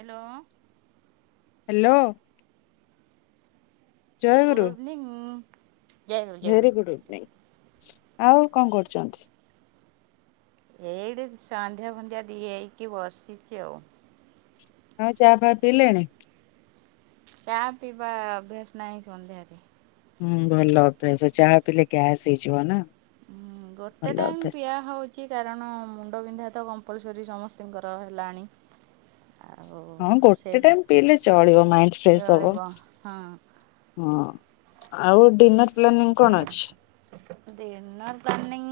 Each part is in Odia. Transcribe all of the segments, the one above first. ହଲୋ ହ୍ୟାଲୋ, ଜୟଗୁରୁ। Good evening. ଜୟଗୁରୁ ଭେରି ଜୟଗୁରୁ। Good evening. ଆଉ କଣ କରୁଛନ୍ତି? ଏଇଡେ ସନ୍ଧ୍ୟା ଫନ୍ଧ୍ୟା ଦେଇକି ବସିଛି ଆଉ। ଆଉ ଚା ଫାହା ପିଇଲେଣି? ଚା ପିଇବା ଅଭ୍ୟାସ ନାହିଁ ସନ୍ଧ୍ୟାରେ। ହୁଁ ଭଲ ଅଭ୍ୟାସ, ଚାହା ପିଲଲେ ଗ୍ୟାସ୍ ହେଇଯିବ ନା। ହଁ ଗୋଟେ ଭଲ ଟାଇମ୍ ଅଭ୍ୟାସ। ପିଆ ହଉଛି। କି କାରଣ ମୁଣ୍ଡ ବିିନ୍ଧା ତ କମ୍ପଲସରୀ ସମସ୍ତଙ୍କର ହେଲାଣି। ଆଉ ହଁ ଗୋଟେ ସେଇଟା ଟାଇମ ପିଇଲେ ଚଳିବ ମାଇଣ୍ଡ ଫ୍ରେଶ ହବ। ଚଳିବ ହଁ। ହଁ ଆଉ ଡିନର୍ ପ୍ଲାନିଂ କଣ ଅଛି? ଦିନର ପ୍ଲାନିଂ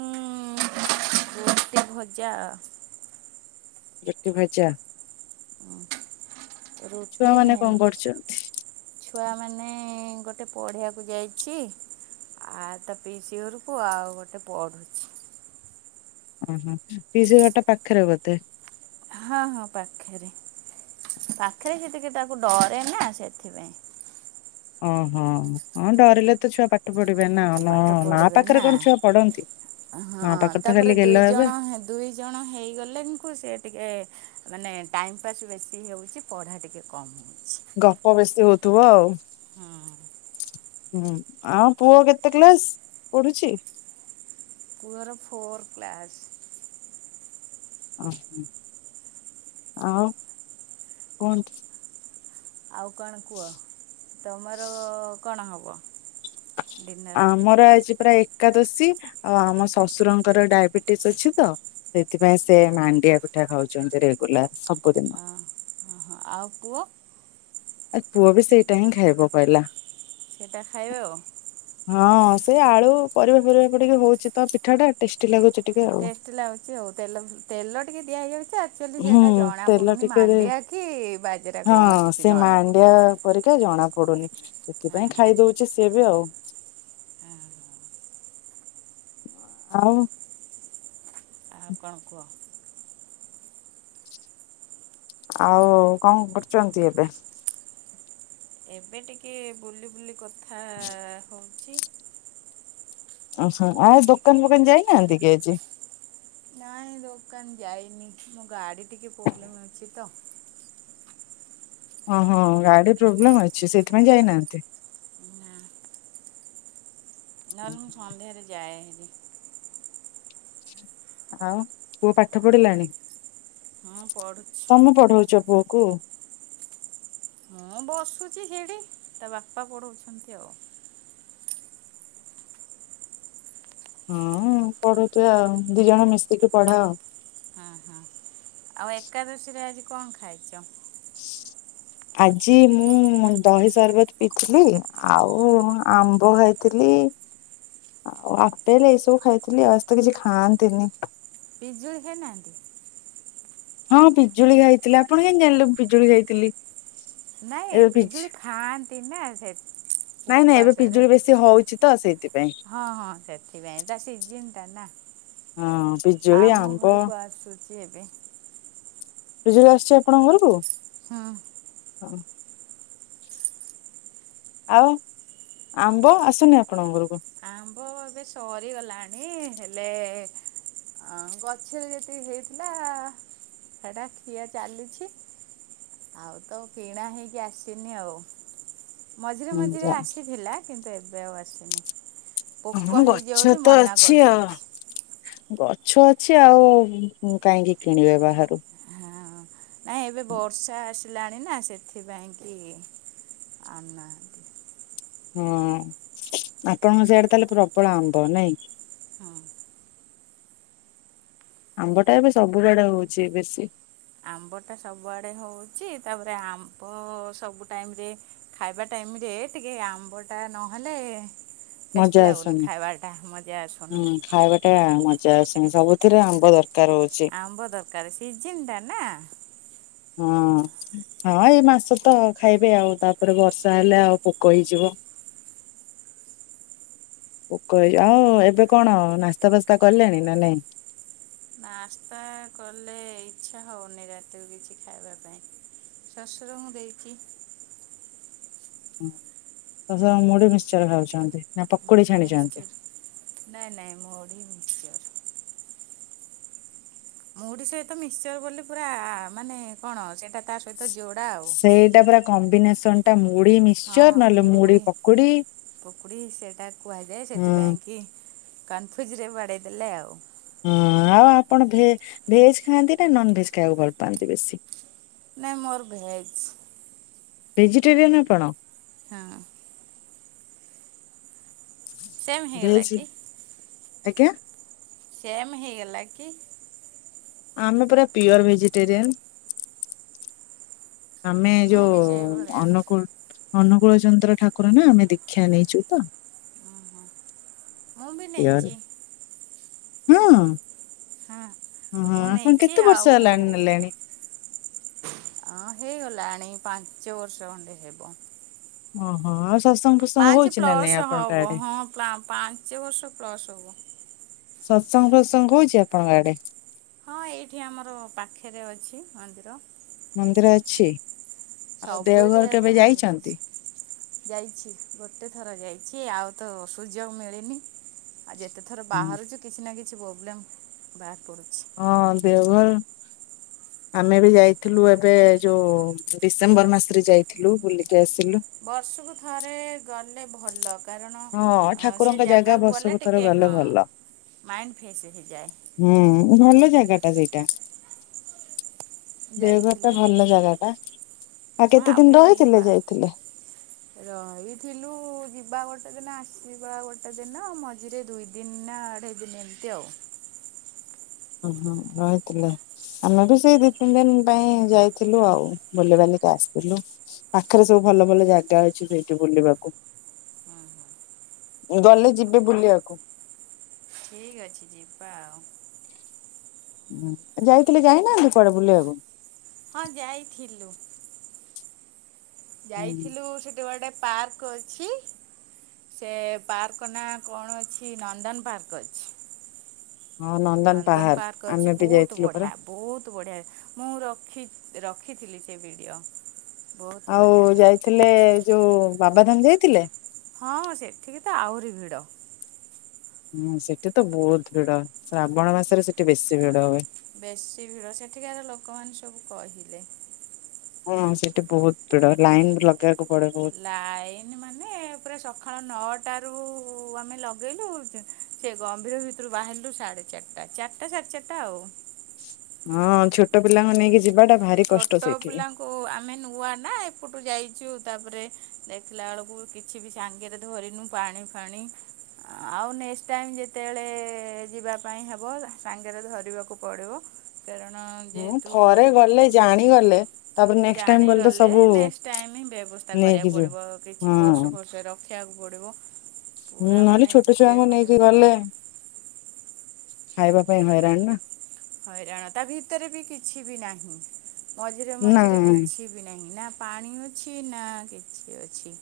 ରୋଟି ଭଜା। ରୁଟି ଭଜା! ରୁଟି ଭେ ଛୁଆମାନେ କଣ କରୁଛନ୍ତି? ଛୁଆମାନେ ଗୋଟେ ପଢ଼ିବାକୁ ଯାଇଛି। ଆ ତା ପିସି ଘରକୁ, ଆଉ ଗୋଟେ ପଢୁଛି। ଓହୋ ପିସିଘରଟା ପାଖରେ ବୋଧେ। ହଁ ହଁ ପାଖରେ, ପାଖରେ ସେତିକି ତାକୁ ଡରେ ନା ସେଥିପାଇଁ। ଓହଁ ହଁ ଡରିଲେ ତ ଛୁଆ ପାଖ ପଡିବେ ନା ପାଠ ନା ପଢ଼ିବେ ପାଖରେ କଣ ଛୁଆ ପଡନ୍ତି? ହଁ ତାପରେ ଦୁଇ ଜଣ ଦୁଇ ଜଣ ହେଇଗଲେଙ୍କୁ ସେ ଟିକେ ମାନେ ଟାଇମ୍ ପାସ୍ ବେଶୀ ହେଉଛି ପଢ଼ା ଟିକେ କମ୍। ଗପ ବେଶୀ ହଉଥିବ ଆଉ। ହୁଁ ହୁଁ, ଆଉ ପୁଅ କେତେ କ୍ଲାସ ପଢୁଛି? ପୁଅର ଫୋର୍ଥ କ୍ଲାସ୍। ଓହୋ ଆଉ କୁହନ୍ତୁ? ଆଉ କଣ କୁହ ତମର କଣ ହେବ? ଡିନର୍ ଆମର ଆଜି, ପୁରା ଏକାଦଶୀ, ଆଉ ଆମ ଶଶୁରଙ୍କର ଡାଇବେଟିସ ଅଛି ତ ଏଥିପାଇଁ ସେ ମାଣ୍ଡିଆ ପିଠା ଖାଉଛନ୍ତି ରେଗୁଲାର ସବୁଦିନ। ଆଉ ପୁଅ? ଆ ପୁଅ ବି ସେଇଟା ହିଁ ଖାଇବ କହିଲା। ସେଇଟା ଖାଇବେ ଆଉ। ହଁ ସେଇ ଆଳୁ ପରିବା ଫରିବା ପଡ଼ିକି ହଉଚିତ ପିଠାଟା ଟେଷ୍ଟି ଲାଗୁଚି ଟିକେ ଆଉ। ଟେଷ୍ଟ ଲାଗୁଛି ଆଉ ତେଲ ତେଲ ଟିକେ ଦିଆ ହେଇଯାଉଛି ଆ ଆଚୁଆଲି ହୁଁ ସେଇଟା ତେଲ ଜଣାପଡୁନି ଟିକେ ଦେ ମାଣ୍ଡିଆ କି ବାଜରା ହଁ କଣ କିଛି ସେ ଜଣାପଡୁନି। ମାଣ୍ଡିଆ ପରିକା ଜଣା ପଡୁନି ସେଥିପାଇଁ ଖାଇଦଉଛି ସିଏ ବି ଆଉ। ହଁ ହଉ। ଆଉ କଣ କୁହ? ଆଉ କଣ କରୁଛନ୍ତି ଏବେ? ଏବେ ଟିକେ ବୁଲି ବୁଲି କଥା ହଉଛି। ଓହୋ ଆ ଦୋକାନ ଫୋକାନ ଯାଇନାହାନ୍ତି କି ଆଜି? ନାଇଁ ଦୋକାନ ଯାଇନି ମୋ ଗାଡ଼ି ଟିକେ ପ୍ରୋବ୍ଲେମ୍ ଅଛି ତ। ଓହୋ ଗାଡି ପ୍ରୋବ୍ଲେମ ଅଛି ସେଇଥିପାଇଁ ଯାଇନାହାନ୍ତି? ନା ନହେଲେ ମୁଁ ସନ୍ଧ୍ୟାରେ ଯାଏ ନି। ଆଉ ପୁଅ ପାଠ ପଢିଲାଣି? ହଁ ପଢୁଛି। ତମେ ପଢଉଛ ପୁଅକୁ? ମୁଁ ବସୁଛି ସେଠି ତା ବାପା ପଢଉଛନ୍ତି ଆଉ। ହଁ ପଢୁଥିବେ ଆଉ ଦି ଜଣ ମିଶିକି ପଢାଅ? ହଁ ହଁ ଆଉ ଏକାଦଶୀରେ ଆଜି କଣ ଖାଇଛ? [unintelligible] ଆଜି ମୁଁ ଦହି ସରବତ ପିଇଥିଲି ଆଉ ଆମ୍ବ ଖାଇଥିଲି। [unintelligible] ଆଉ ଆପେଲ ଏଇସବୁ ଖାଇଥିଲି ଆଜ ତ କିଛି ଖାଆନ୍ତିନି। ପିଜୁଳି ଖାଇନାହାଁନ୍ତି? ହଁ ପିଜୁଳି ଖାଇଥିଲି ଆପଣ କେମିତି ଜାଣିଲେ ମୁଁ ପିଜୁଳି ଖାଇଥିଲି? ନାଇଁ ଏବେ ପିଜୁ ପିଜୁଳି ଖାଆନ୍ତି ନା ସେଥି ନାଇଁ ନାଇଁ ଏବେ ପିଜୁଳି ବେଶୀ ହଉଛି ତ ସେଇଥିପାଇଁ। ହଁ ହଁ ସେଥିପାଇଁ ତ ସିଜିନ୍ ଟା ନା ହଁ ପିଜୁଳି ଆମ ଆମ୍ବ ଘରକୁ ଆସୁଛି ସିଏବେ। ପିଜୁଳି ଆସୁଛି ଆପଣଙ୍କ ଘରକୁ? ହଁ। ହଁ। ଆଉ ଆମ୍ବ ଆସୁନି ଆପଣ ଘରକୁ? ଆମ୍ବ। ଆମ୍ବ ଏବେ ସରି ଗଲାଣି ହେଲେ ଆ ଗଛରେ ଜେତିକି ହେଇଥିଲା ହେଟା ଖିଆ ଚାଲିଛି। ଆଉ ତ କିଣା ହେଇକି ଆସିନି ଆଉ। ମଝିରେ ମଝିରେ ଯା ଆସିଥିଲା କିନ୍ତୁ ଏବେ ଆଉ ଆସୁନି। ହଁ ମ ଗଛ ତ ଅଛି ଆଉ। କରୁଛନ୍ତି। ଗଛ ଅଛି ଆଉ କାହିଁକି କିଣିବେ ବାହାରୁ। ହଁ ନାଇଁ ଏବେ ବର୍ଷା ଆସିଲାଣି ନା ସେଥିପାଇଁ କି ଆଉ ନା ହଁ ଆପଣଙ୍କ ସିଆଡେ ତାହେଲେ ପ୍ରବଳ ଆମ୍ବ ନାଇଁ? ହଁ। ଆମ୍ବ ଟା ଏବେ ସବୁଆଡେ ହଉଛି ବେଶୀ ଆମ୍ବଟା ସବୁଆଡେ ହଉଛି ତାପରେ ଆମ୍ବ ସବୁ ଟାଇମରେ ଖାଇବା ଟାଇମ ରେ ଟିକେ ଆମ୍ବ ଟା ନହେଲେ ମଜା ଟେଷ୍ଟି ଲାଗୁନି ଆସୁନି। ଖାଇବାଟା ମଜା ଆସୁନି। ହୁଁ ଖାଇବାଟା ମଜା ଆସୁନି ସବୁଥିରେ ଆମ୍ବ ଦରକାର ହଉଛି। ଆମ୍ବ ଦରକାର ସିଜିନଟା ନା। ହଁ। ହଁ ଏଇ ମାସ ତ ଖାଇବେ ଆଉ ତାପରେ ବର୍ଷା ହେଲେ ଆଉ ପୋକ ହେଇଯିବ। [unintelligible] ପୋକ ହେଇଯିବ ଆଉ ଏବେ କଣ ନାସ୍ତା ଫାସ୍ତା କଲେଣି ନା ନାଇଁ? ନାସ୍ତା କଲେ ଇଚ୍ଛା ହଉନି ରାତିକୁ କିଛି ଖାଇବା ପାଇଁ। ଶ୍ଵଶୂରଙ୍କୁ ଦେଇକି ହୁଁ ଶଶୁର ମୁଢ଼ି ମିକ୍ସଚର ଖାଉଛନ୍ତି ନା ପକୁଡି ମୁଢ଼ି ମିକ୍ସଚର ଛାଣିଛନ୍ତି? ନାଇଁ ନାଇଁ ମୁଢି ମିକ୍ସଚର। ମୁଢ଼ି ସହିତ ମିକ୍ସଚର ବୋଲି ପୁରା ମାନେ କଣ ସେଟା ତା ସହିତ ଯୋଡ଼ା ଆଉ ସେଇଟା ପୁରା କମ୍ବିନେସନ ଟା ମୁଢ଼ି ମି ହଁ ମୁଢି ପକୁଡ଼ି ସେଇଟା କୁହାଯାଏ ହୁଁ ସେଥିପାଇଁ କି କନଫ୍ୟୁଜ ରେ ବାଡ଼େଇ ଦେଲେ ଆଉ। ହଁ ଆଉ ଆପଣ ଭେ ଭେଜ ଖାଆନ୍ତି ନା ନନଭେଜ ଖାଇବାକୁ ଭଲ ପାଆନ୍ତି ବେଶୀ? ନାଇଁ ମୋର ଭେଜ୍। ଭେଜିଟେରିୟାନ୍ ଆପଣ। ହଁ। ସେମ୍ ହେଇଗଲା ଭେଜ କି ଆଜ୍ଞା। ସେମ୍ ହେଇଗଲା କି? ଆମେ ପୁରା ପିଓର ଭେଜିଟେରିୟାନ। ଆମେ ମୁଁ ବି ଯୋଉ ସେଇଭଳିଆ। ଅନୁକୁଳ ଅନୁଗୂଳ ଚନ୍ଦ୍ର ଠାକୁର ନା ଆମେ ଦୀକ୍ଷା ନେଇଛୁ ତ। ମୁଁ ବି ଗାଁ ନେଇଛି ରେ କିଅଣ ହଁ ହଁ ଆପଣ କେତେ ବର୍ଷ ହେଲାଣି ନେଲେଣି? ଅ ହେଇଗଲାଣି ପାଞ୍ଚ ବର୍ଷ ଖଣ୍ଡେ ହେବ। ଓହୋ ଆଉ ଶାଶଙ୍ଗ ପାଞ୍ଚ ପ୍ଲସ୍ ହବ ହଁ ପା ପାଞ୍ଚ ବର୍ଷ ପ୍ଲସ୍ ହବ। ସତ୍ସଙ୍ଗ ପ୍ରତ୍ସଙ୍ଗ ହଉଛି ଆପଣଙ୍କ ଆଡେ? ହଁ ଏଇଠି ଆମର ପାଖରେ ଅଛି ମନ୍ଦିର। ମନ୍ଦିର ଅଛି ଆଉ ସବୁ ଦେଓଘର ଏରିଆରେ ତ କେବେ ମନ୍ଦିର ଅଛି ଯାଇଛନ୍ତି? ଯାଇଛି ଗୋଟେ ଥର ଯାଇଛି ଆଉ ତ ଅ ସୁୁଯୋଗ ମିଳିନି ଆଉ ଯେତେ ଥର ବାହାରୁଛି କିଛି ନା କିଛି ପ୍ରୋବ୍ଲେମ୍ ବାହାରି ପଡ଼ୁଛି। ହଁ ଦେଓଗର ଆମେ ବି ଯାଇଥିଲୁ ଏବେ ଯୋଉ ଡିସେମ୍ବର ମାସରେ ଯାଇଥିଲୁ ବୁଲିକି ଆସିଲୁ। ବର୍ଷକୁ ଥରେ ଗଲେ ଭଲ। କାରଣ ହଁ ସେ ଠାକୁରଙ୍କ ଜାଗା ଜାଗାକୁ ଗଲେ ବର୍ଷକୁ ଥରେ ଟିକିଏ ଗଲେ ହଁ ଭଲ। ମାଇଣ୍ଡ ଫ୍ରେଶ ହେଇଯାଏ। ହୁଁ ଭଲ ଜାଗା ଟା ସେଇଟା। ଦେଓଗଡ ଟା ଯାଇଥିଲି ଭଲ ଜାଗା ଟା, ଆଉ ହଁ କେତେ ଦିନ କେବେ ରହିଥିଲେ ଯିବା। ଯାଇଥିଲେ? ରହିଥିଲୁ ଯିବା ଗୋଟେ ଦିନ ଆସିବା ଗୋଟେ ଦିନ ମ ଆଜିରେ ଦୁଇ ଦିନ ନା ଅଢ଼େଇ ଦିନ ଏମିତି ଆଉ। ଉଁ ହୁଁ ରହିଥିଲେ। ଆମେ ବି ସେଇ ଦି ତିନି ଦିନି ପାଇଁ ଯାଇଥିଲୁ ଆଉ ବୁଲିିବାଲିକି ଆସିଥିଲୁ। ପାଖେରେ ସବୁ ଭଲ ଭଲ ଜାଗା ଅଛି ସେଇଠି ବୁଲିବାକୁ। ହୁଁ ଗଲେ ଯିବେ ବୁଲିଆକୁ। ଠିକ ଅଛି ଯିବା ଆଉ। ହୁଁ ଯାଇଥିଲେ ଯାଇ ନାହାନ୍ତି କୁଆଡେ ବୁଲିଆକୁ। ହଁ ଯାଇଥିଲୁ। ଯାଇଥିଲୁ ସେଠି ଗୋଟେ ପାର୍କ ର୍କ ଅଛି ସେ ପାର୍କ ନାଁ କଣ ଅଛି ନନ୍ଦନ ପାର୍କ ଅଛି। ହଁ ନନ୍ଦନ ପାହାର ପାର୍କ ଆମେ ଅଛି ବି ବହୁତ ଯାଇଥିଲୁ ପରା ବଢ଼ିଆ। ବହୁତ ବଢ଼ିଆ ମୁଁ ରଖି ରଖିଥିଲି ସେ ଭିଡ଼ିଓ। ବହୁତ ଆଉ ବଢ଼ିଆ। ଯାଇଥିଲେ ଏ ଯୋଉ ବାବା ଧାମ ଯାଇଥିଲେ? ହଁ ସେଠିକି ତ ଆହୁରି ଭିଡ଼। ହୁଁ ସେଠି ତ ବହୁତ ଭିଡ ଶ୍ରାବଣ ମାସରେ ସେଠି ବେଶୀ ଭିଡ ହୁଏ। ବେଶୀ ଭିଡ଼ ସେଠିକାର ଲୋକମାନେ ସବୁ କହିଲେ। ହଁ ସେଠି ବହୁତ ଭିଡ ଲାଇନ ଲ ବାକୁ ପଡେ ବହୁତ୍ - ଲାଇନ ମାନେ ପୁରା ସକାଳ ନଅଟାରୁ ଆମେ ଲଗେଇଲୁ - ସେ ଗମ୍ଭୀର ଭିତୁରୁ ବାହାରିଲୁ ସାଢେ ଚାରିଟା, ଚାରିଟା ସାଢେ ଚାରିଟା ଆଉ। ହଁ ଛୋଟ ପିଲାଙ୍କୁ ନେଇକି ଯିବି ଛୋଟ ପିଲାଙ୍କ - ଓ ଓ ଆମେ ନୂଆ ନା ଏପଟୁ ଯାଇଚୁ ତାପରେ ଦେଖିଲା ବେଳକୁ କି କିଛି ବି ସାଙ୍ଗେରେ ଧରିନୁ ପାଣି ଫାଣି - ଆଉ ନେକ୍ସଟ ଟାଇମ୍ ଯେତେଏଳେ ଯିବା ପାଇଁ ହେବ ସାଙ୍ଗେରେ ଧରିବାକୁ ପଡ଼ିବ କାରଣ ହଁ ଯେହେତୁ ଥରେ ଗଲେ ଜାଣିଗଲେ- ତାପରେ ନେକ୍ସଟ ଟାଇମ ଗଲେ ତ ଜାଣିଗଲେ ସବୁ ନେକ୍ସଟ ଟାଇମ ବ୍ୟବସ୍ଥା ନେଇକି କରିବାକୁ ଯିବେ ପଡିବ କିଛି ହଁ ପର୍ସ ଫର୍ସ ର ଖିଆକୁ ପଡ଼ିବ- ହଁ ପୁରା ନହେଲେ ମାନେ ଛୋଟ ଏତେ ଛୁଆଙ୍କୁ ଘଣ୍ଟା ନେଇକି ଗଲେ ଖାଇବା ପାଇଁ ହଇରାଣ ନା ହଇରାଣ ତା ଭିତରେ ବି କିଛି ବି ନାହିଁ ମଝିରେ ନା ମଝିରେ କିଛି [unintelligible] ନାହିଁ ନା ପାଣି ଅଛି ନା କିଛି ଅଛି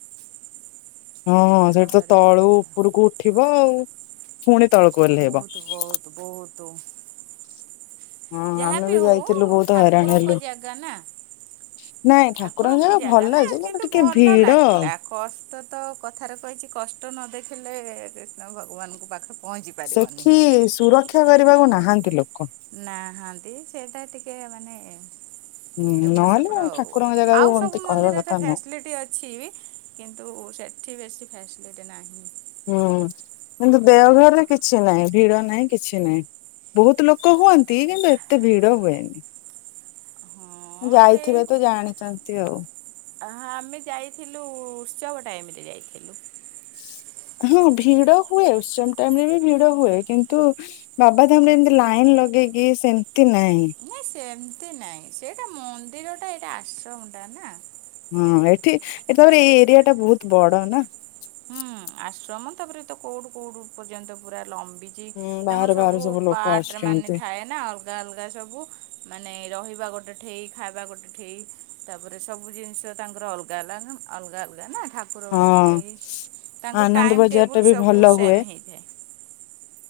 ହଁ ହଁ ବହୁତ ସେଇଟୁ ତ ହଇରାଣ ତଳୁ ହେଇଗଲା ଉପୁରକୁ ଉଠିବ ଆଉ ପୁଣି ତଳକୁ ଓହ୍ଲେଇବ ବହୁତ ବହୁତ ବହୁତ ହଁ ଆମେ ଯାହାବି ବି ଯାଇଥିଲୁ ହଉ ବହୁତ ହଇରାଣ ଠାକୁରଙ୍କ ହେଲୁ ଜାଗା ନା- ନାଇଁ ଠାକୁରଙ୍କ ଜାଗା ଭଲ ନା ଯେ କିନ୍ତୁ ଟିକେ ଭଲ ଭିଡ ଲାଗିଲା। କଷ୍ଟ ତ କଥାରେ କହିଛି କଷ୍ଟ ନ ଦେଖିଲେ କ୍ରିଷ୍ଣ ଭଗବାନଙ୍କୁ ପାଖ ସେଠି ସୁରକ୍ଷା କରିବାକୁ ନାହାନ୍ତି ଲୋକ ନାହାନ୍ତି ସେଇଟା ଟିକେ ମାନେ ହୁଁ ଏପଟ ନହେଲେ ସେପଟ ଆଉ ଠାକୁରଙ୍କ ଜାଗାକୁ ଆଉ ଏମତି ସବୁ କହିବା କଥା ମନ୍ଦିରରେ ନୁହଁ ଫ୍ୟାସିଲିଟି ଅ କିଛି ବି କିନ୍ତୁ ସେଠି ବେଶି ଫ୍ୟାସିଲିଟି ନାହିଁ। ହୁଁ କିନ୍ତୁ ଦେଓଘରରେ କିଛି ନାଇଁ ଭିଡ ନାହିଁ କିଛି ନାଇଁ। ବହୁତ ଲୋକ ହୁଅନ୍ତି କିନ୍ତୁ ଏତେ ଭିଡ ହୁଏନି। ହଁ ଯାଇଥିବେ ତ ଜାଣିଚନ୍ତି ଆଉ। ହ ଆମେ ଯାଇଥିଲୁ ଉତ୍ସବ ଟାଇମରେ ଯାଇଥିଲୁ। ହଁ ଭିଡ଼ ହୁଏ ଉତ୍ସମ୍ ଟାଇମରେ ବି ଭିଡ଼ ହୁଏ। କିନ୍ତୁ ବାବାଧାମରେ ଏମିତି ଲାଇନ ଲଗେଇକି ସେମିତି ନାହିଁ। ନାଇଁ ସେମିତି ନାଇଁ ସେଇଟା ମନ୍ଦିରଟା ଏଇଟା ଆଶ୍ରମଟା ନାଁ। ହଁ ଏଠି ଏଠି ତାପରେ ଏଇ ଏରିଆଟା ବହୁତ ବଡ଼ ନାଁ। ହଁ ଆଶ୍ରମ ତାପରେ ତ କୋଉଠୁ କୋଉଠୁ ପର୍ଯ୍ୟନ୍ତ ପୁରା ଲମ୍ବି ଚି ହୁଁ ତାଙ୍କର ବାହାରୁ ବାହାରୁ ସବୁ ଲୋକ ପାର୍ଟରେ ମାନେ ଆସୁଛନ୍ତି ଥାଏ। ନାଁ ଅଲଗା ଅଲଗା ସବୁ ମାନେ ରହିବା ଗୋଟେ ଠେଇ ଖାଇବା ଗୋଟେ ଠେଇ। ତାପରେ ସବୁ ଜିନିଷ ତାଙ୍କର ଅଲଗା ନାଁ ଅଲଗା ଅଲଗା ନାଁ। ଠାକ୍ ହଁ ତାଙ୍କ ଆନନ୍ଦ ଟାଇମ ବଜାର ଟା ଟେବୁଲ ବି ସବୁ ଭଲ ହୁଏ ସେମ୍ ହେଇଥାଏ।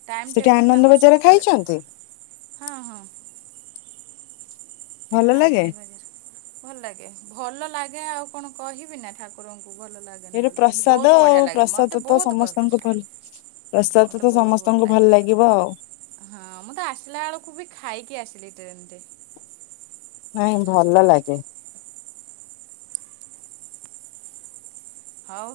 ଟାଇମ୍ ସେଠି ଟେବୁଲ୍ ଆନନ୍ଦ ତାଙ୍କର ବଜାର ସବୁ ଖାଇଛନ୍ତି କରେକ୍ଟ ହଁ ହଁ। ଭଲ ଲାଗେ। ଆନନ୍ଦବଜାର ଭଲ ଲାଗେ ଭଲ ଲାଗେ ଆଉ କଣ କହିବି ନାଁ ଠାକୁରଙ୍କୁ ଭଲ ଲା ଏଇଠି ପ୍ରସାଦ ଆଉ ପ୍ରସାଦ ତ ସମସ୍ତଙ୍କ ପସନ୍ଦ ଭଲ ପ୍ରସାଦ ମୋତେ ତ ବହୁତ ସମସ୍ତଙ୍କୁ ଲାଗେ ଭଲ ଲାଗିବ ଆଉ। ହଁ ମୁଁ ତ ଆସିଲା ବେଳକୁ ବି ଖାଇକି ଆସିଲି ଟ୍ରେନରେ। ନାଇଁ ଭଲ ଲାଗେ। ହଉ